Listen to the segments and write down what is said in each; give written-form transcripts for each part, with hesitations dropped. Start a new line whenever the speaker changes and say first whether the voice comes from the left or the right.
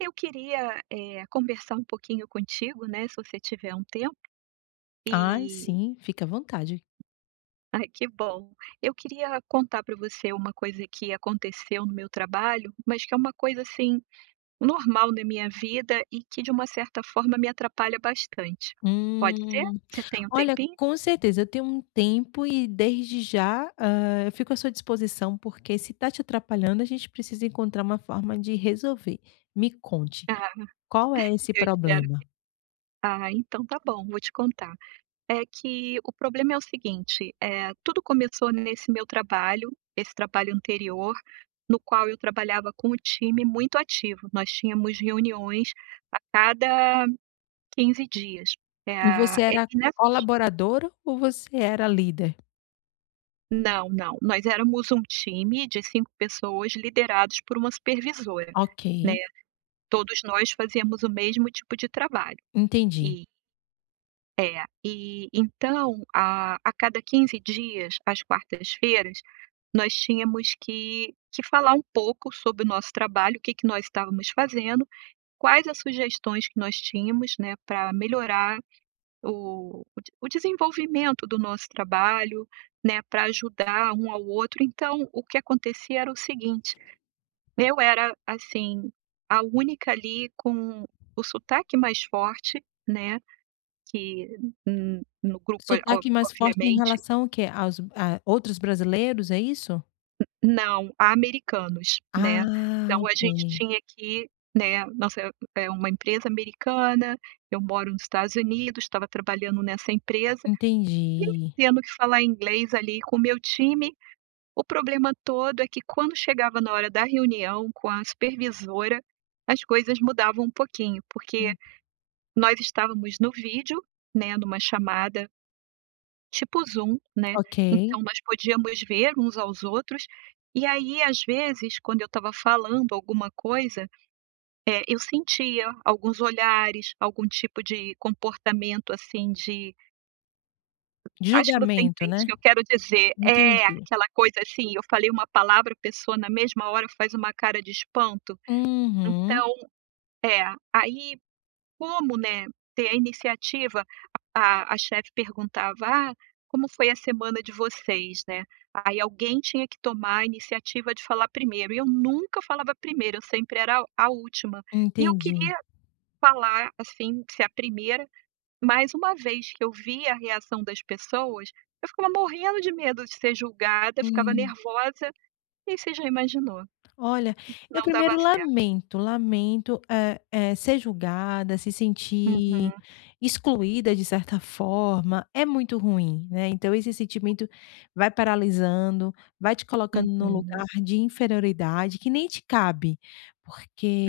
right: Eu queria, conversar um pouquinho contigo, né, se você tiver um tempo,
left: Ai,
right: e
left: sim, fica à vontade.
right: ai, que bom. Eu queria contar para você uma coisa que aconteceu no meu trabalho, mas que é uma coisa, assim, normal na minha vida e que de uma certa forma me atrapalha bastante. Pode ser?
left: Hum,
right: Você tem um
left: olha,
right: tempinho?
left: com certeza, eu tenho um tempo e desde já, eu fico à sua disposição, porque se está te atrapalhando, a gente precisa encontrar uma forma de resolver. Me conte,
right: Ah,
left: qual é esse
right: eu espero.
left: problema?
right: Ah, então tá bom, vou te contar. É que o problema é o seguinte, é tudo começou nesse meu trabalho, esse trabalho anterior, no qual eu trabalhava com o time muito ativo. Nós tínhamos reuniões a cada 15 dias. Eh,
left: E você
right: é
left: era
right: que nessas
left: colaboradora ou você era líder?
right: Não, não. Nós éramos um time de 5 pessoas liderados por uma supervisora,
left: Ok,
right: né. Todos nós fazíamos o mesmo tipo de trabalho.
left: entendi.
right: E então, a cada 15 dias, às quartas-feiras, nós tínhamos que falar um pouco sobre o nosso trabalho, o que que nós estávamos fazendo, quais as sugestões que nós tínhamos, né, para melhorar o desenvolvimento do nosso trabalho, né, para ajudar um ao outro. Então, o que acontecia era o seguinte, eu era, assim, a única ali com o sotaque mais forte, né, que n no grupo, eh, ob
left: Sotaque mais forte em
right: obviamente
left: relação ao quê? Aos a outros brasileiros, é isso?
right: não, há americanos, né.
left: Ah,
right: Então a
left: ok,
right: gente tinha que, né, nossa é uma empresa americana, eu moro nos Estados Unidos, estava trabalhando nessa empresa,
left: entendi.
right: tendo que falar inglês ali com o meu time. O problema todo é que quando chegava na hora da reunião com a supervisora, as coisas mudavam um pouquinho, porque
left: Hum,
right: nós estávamos no vídeo, né, numa chamada tipo Zoom, né.
left: ok.
right: Então nós podíamos ver uns aos outros, e aí às vezes quando eu estava falando alguma coisa, eu sentia alguns olhares, algum tipo de comportamento, assim, de
left: De
right: acho que você
left: julgamento,
right: entende o
left: né?
right: que eu quero dizer. É,
left: Entendi.
right: aquela coisa assim, eu falei uma palavra, a pessoa na mesma hora faz uma cara de espanto.
left: Uhum,
right: Então é, aí Como, né, ter a iniciativa, a chefe perguntava: "Ah, como foi a semana de vocês?", né, aí alguém tinha que tomar a iniciativa de falar primeiro, e eu nunca falava primeiro, eu sempre era a última. E eu
left: entendi.
right: queria falar, assim, ser a primeira, mas uma vez que eu via a reação das pessoas, eu ficava morrendo de medo de ser julgada, ficava
left: Hum.
right: nervosa, e aí você já imaginou,
left: Olha, eu
right: não dava
left: primeiro
right: certo.
left: lamento, lamento, ser julgada, se
right: Uhum,
left: sentir excluída de certa forma, é muito ruim, né, então esse sentimento vai paralisando, vai te colocando num
right: uhum,
left: lugar de inferioridade que nem te cabe,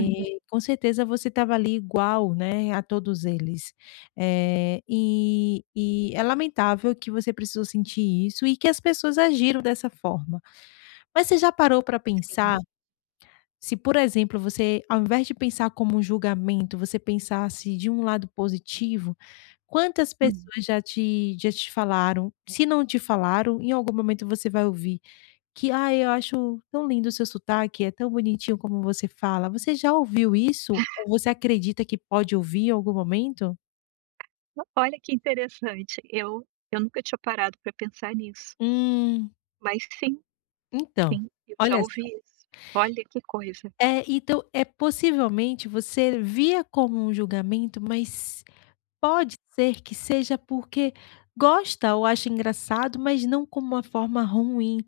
right: uhum,
left: com certeza você estava ali igual, né, a todos eles. E é lamentável que você precisou sentir isso e que as pessoas agiram dessa forma. Mas você já parou para pensar
right: sim,
left: se, por exemplo, você, ao invés de pensar como um julgamento, você pensasse de um lado positivo, quantas
right: hum.
left: pessoas já te falaram, se não te falaram, em algum momento você vai ouvir que: "Ah, eu acho tão lindo o seu sotaque, é tão bonitinho como você fala". Você já ouviu isso ou você acredita que pode ouvir em algum momento?
right: Olha que interessante, eu nunca tinha parado para pensar nisso,
left: Hum,
right: mas sim,
left: então,
right: sim, eu já
left: olha
right: ouvi
left: só.
right: isso. Olha que coisa.
left: É, então, é possivelmente você via como um julgamento, mas pode ser que seja porque gosta ou acha engraçado, mas não como uma forma ruim.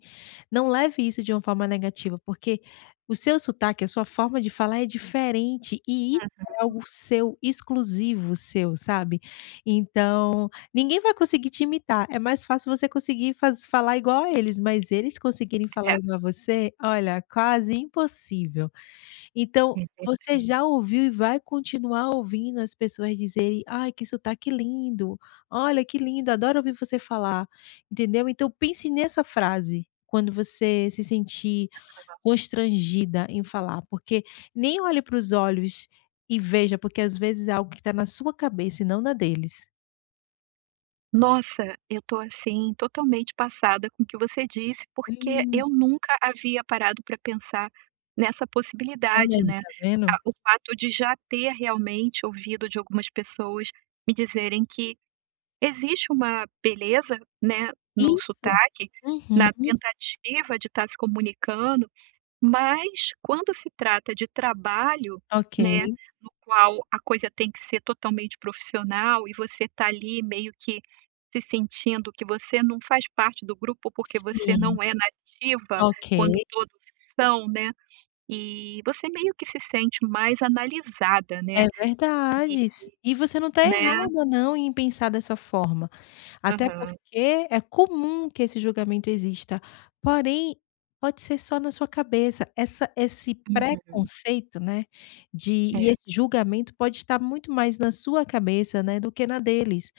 left: Não leve isso de uma forma negativa, porque o seu sotaque, a sua forma de falar é diferente e isso é algo seu, exclusivo seu, sabe. Então, ninguém vai conseguir te imitar, é mais fácil você conseguir faz falar igual a eles, mas eles conseguirem falar
right: É,
left: igual a você, olha, quase impossível. Então,
right: é
left: você
right: verdade.
left: já ouviu e vai continuar ouvindo as pessoas dizerem: "Ai, que sotaque lindo. Olha, que lindo, adoro ouvir você falar", entendeu. Então pense nessa frase, quando você se sentir constrangida em falar, porque nem olhe para os olhos e veja, porque às vezes é algo que está na sua cabeça e não na deles.
right: Nossa, eu tô, assim, totalmente passada com o que você disse, porque
left: Hum.
right: eu nunca havia parado para pensar nessa
left: Olha
right: possibilidade,
left: aí,
right: né.
left: tá
right: Ah,
left: vendo.
right: o fato de já ter realmente ouvido de algumas pessoas me dizerem que existe uma beleza, né, no
left: Isso.
right: sotaque,
left: Uhum.
right: na tentativa de estar se comunicando, mas quando se trata de trabalho, né,
left: Ok.
right: no qual a coisa tem que ser totalmente profissional e você está ali meio que se sentindo que você não faz parte do grupo, porque você
left: Sim.
right: não é nativa
left: Ok.
right: quando todos são, né, e você meio que se sente mais analisada, né,
left: É verdade,
right: e
left: s e você não está
right: né.
left: errada não em pensar dessa forma, até
right: Aham.
left: porque é comum que esse julgamento exista, porém, pode ser só na sua cabeça, essa esse
right: Uhum.
left: preconceito, né, de
right: É.
left: e esse julgamento pode estar muito mais na sua cabeça, né, do que na deles.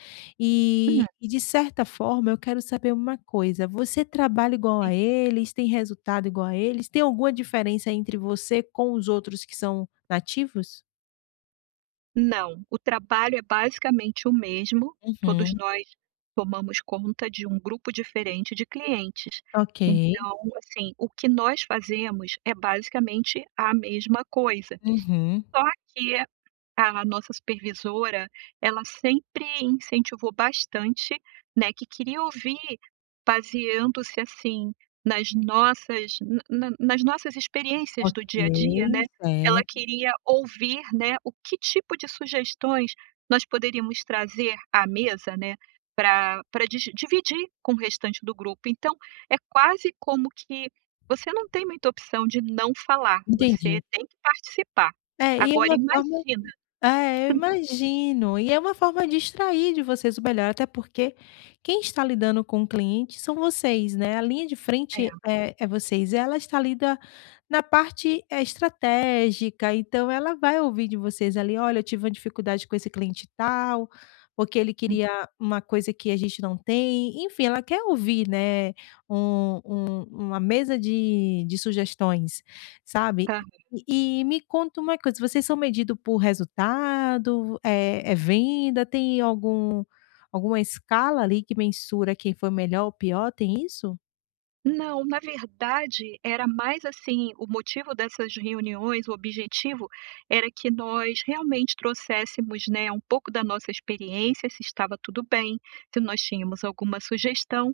right: Hum,
left: E
right: sim.
left: e de certa forma eu quero saber uma coisa, você trabalha igual a eles, tem resultado igual a eles, tem alguma diferença entre você com os outros que são nativos?
right: Não, o trabalho é basicamente o mesmo, todos
left: Uhum.
right: nós tomamos conta de um grupo diferente de clientes.
left: Ok.
right: Então, assim, o que nós fazemos é basicamente a mesma coisa,
left: Uhum.
right: só que a nossa supervisora, ela sempre incentivou bastante, né, que queria ouvir baseando-se, assim, nas nossas na na nas nossas experiências do
left: Ok,
right: dia a dia, né. Ela
left: certo,
right: queria ouvir, né, o que tipo de sugestões nós poderíamos trazer à mesa, né, para dividir com o restante do grupo. Então, é quase como que você não tem muita opção de não falar, você
left: entendi.
right: tem que participar.
left: É, e é
right: Agora
left: uma forma
right: imagina
left: É, eu imagino. E é uma forma de extrair de vocês o melhor, até porque quem está lidando com o cliente são vocês, né. A linha de
right: é,
left: frente é vocês, ela está ali na parte, estratégica, então ela vai ouvir de vocês ali: "Olha, eu tive uma dificuldade com esse cliente tal, porque ele
right: hum,
left: queria uma coisa que a gente não tem". Enfim, ela quer ouvir, né, uma mesa de sugestões, sabe.
right: tá.
left: E me conta uma coisa, vocês são medidos por resultado, é venda, tem algum alguma escala ali que mensura quem foi melhor ou pior, tem isso?
right: Não, na verdade, era mais assim, o motivo dessas reuniões, o objetivo era que nós realmente trouxéssemos, né, um pouco da nossa experiência, se estava tudo bem, se nós tínhamos alguma sugestão,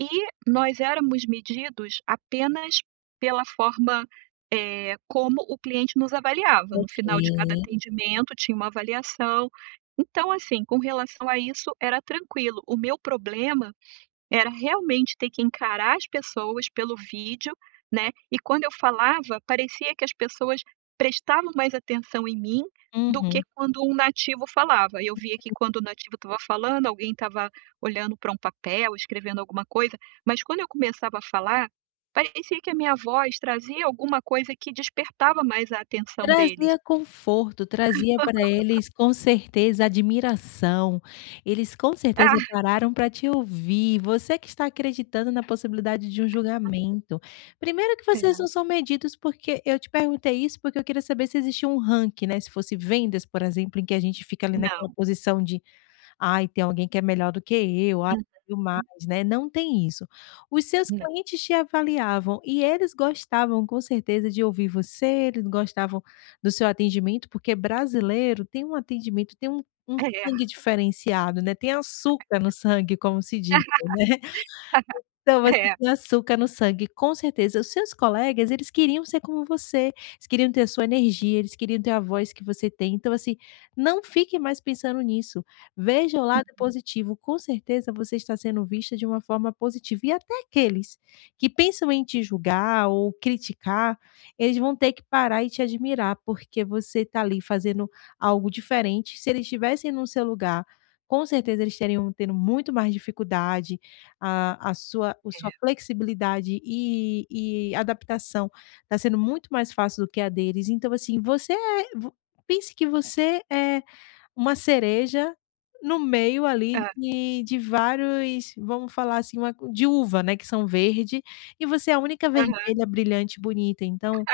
right: e nós éramos medidos apenas pela forma, como o cliente nos avaliava. No
left: Ok.
right: final de cada atendimento tinha uma avaliação. Então, assim, com relação a isso era tranquilo. O meu problema era realmente ter que encarar as pessoas pelo vídeo, né, e quando eu falava, parecia que as pessoas prestavam mais atenção em mim do que
left: Uhum.
right: quando um nativo falava. Eu via que quando o nativo estava falando, alguém estava olhando para um papel, escrevendo alguma coisa, mas quando eu começava a falar, parecia que a minha voz trazia alguma coisa que despertava mais a atenção deles.
left: Trazia conforto, trazia para eles, com certeza, admiração. Eles com certeza pararam para te ouvir. Você que está acreditando na possibilidade de um julgamento. Primeiro que
right: Ah, é,
left: vocês não são medidos, porque eu te perguntei isso, porque eu queria saber se existia um ranking, né, se fosse vendas, por exemplo, em que a gente fica ali naquela
right: não,
left: posição de: "Ai, tem alguém que é melhor do que eu, ai, eu mais",
right: uhum,
left: né, não tem isso. Os seus
right: não.
left: clientes te avaliavam e eles gostavam com certeza de ouvir você, eles gostavam do seu atendimento, porque brasileiro tem um atendimento, tem um
right: É,
left: sangue diferenciado, né, tem açúcar no sangue, como se diz, né. Então você
right: é, é.
left: tem açúcar no sangue, com certeza. Os seus colegas, eles queriam ser como você, eles queriam ter a sua energia, eles queriam ter a voz que você tem. Então, assim, não fique mais pensando nisso. Veja o lado positivo. Com certeza você está sendo vista de uma forma positiva. E até aqueles que pensam em te julgar ou criticar, eles vão ter que parar e te admirar, porque você está ali fazendo algo diferente. Se eles estivessem no seu lugar, com certeza eles teriam tendo muito mais dificuldade a sua o sua flexibilidade e adaptação está sendo muito mais fácil do que a deles, então, assim, você é vo pense que você é uma cereja no meio ali
right: Hã,
left: de vários, vamos falar assim, uma de uva, né, que são verde, e você é a única
right: aham.
left: vermelha, brilhante, bonita, então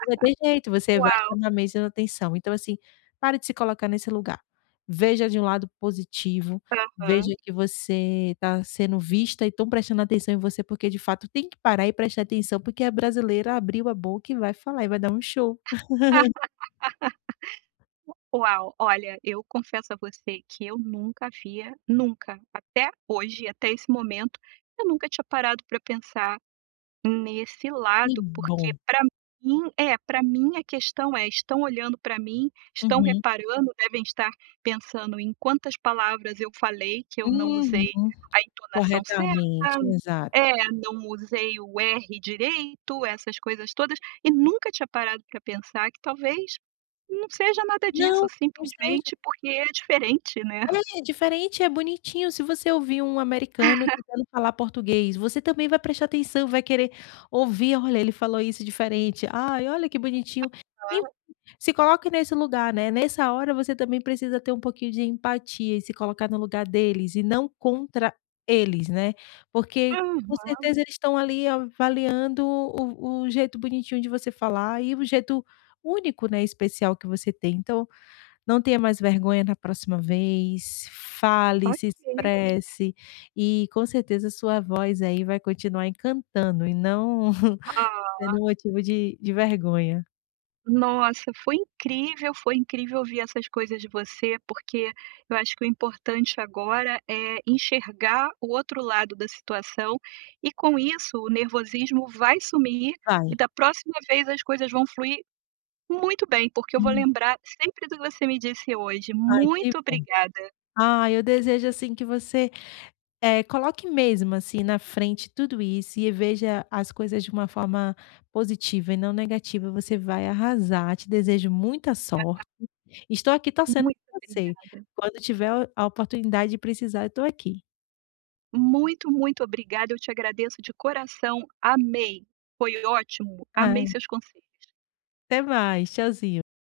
left: não vai ter jeito, você vai
right: Uau,
left: chamar mesmo atenção. Então, assim, pare de se colocar nesse lugar. Veja de um lado positivo,
right: aham.
left: veja que você está sendo vista e estão prestando atenção em você, porque de fato tem que parar e prestar atenção, porque a brasileira abriu a boca e vai falar e vai dar um show.
right: Uau, olha, eu confesso a você que eu nunca havia, nunca, até hoje, até esse momento, eu nunca tinha parado para pensar nesse
left: Que
right: lado, porque
left: bom.
right: para mim é, para mim a questão é: estão olhando para mim, estão
left: Uhum.
right: reparando, devem estar pensando em quantas palavras eu falei que eu não usei
left: Uhum.
right: a entonação
left: Corretamente,
right: certa,
left: exato.
right: é, não usei o R direito, essas coisas todas, e nunca tinha parado para pensar que talvez não seja nada disso,
left: Não, não seja
right: simplesmente porque é diferente, né.
left: É, diferente, é bonitinho. Se você ouvir um americano tentando falar português, você também vai prestar atenção, vai querer ouvir: "Olha, ele falou isso diferente. Ai, olha que bonitinho". E
right: Aham.
left: se coloque nesse lugar, né. Nessa hora você também precisa ter um pouquinho de empatia e se colocar no lugar deles e não contra eles, né. Porque com
right: Aham,
left: certeza eles estão ali avaliando o jeito bonitinho de você falar e o jeito único, né, especial que você tem. Então não tenha mais vergonha na próxima vez, fale, se
right: ok.
left: expresse e com certeza sua voz aí vai continuar encantando e não
right: Ah.
left: sendo motivo de vergonha.
right: Nossa, foi incrível ouvir essas coisas de você, porque eu acho que o importante agora é enxergar o outro lado da situação e com isso o nervosismo vai sumir e
left: Vai.
right: da próxima vez as coisas vão fluir muito bem, porque eu vou
left: Hum,
right: lembrar sempre do que você me disse hoje.
left: ai que
right: Muito
left: bom.
right: obrigada,
left: Ah, eu desejo assim que você, coloque mesmo assim na frente tudo isso e veja as coisas de uma forma positiva e não negativa, você vai arrasar, te desejo muita sorte, estou aqui torcendo
right: muito
left: por você,
right: obrigada.
left: quando tiver a oportunidade de precisar eu estou aqui.
right: Muito, muito obrigada. Eu te agradeço de coração. Amei. Foi ótimo.
left: Ah,
right: Amei seus conselhos.
left: até mais. Tchauzinho.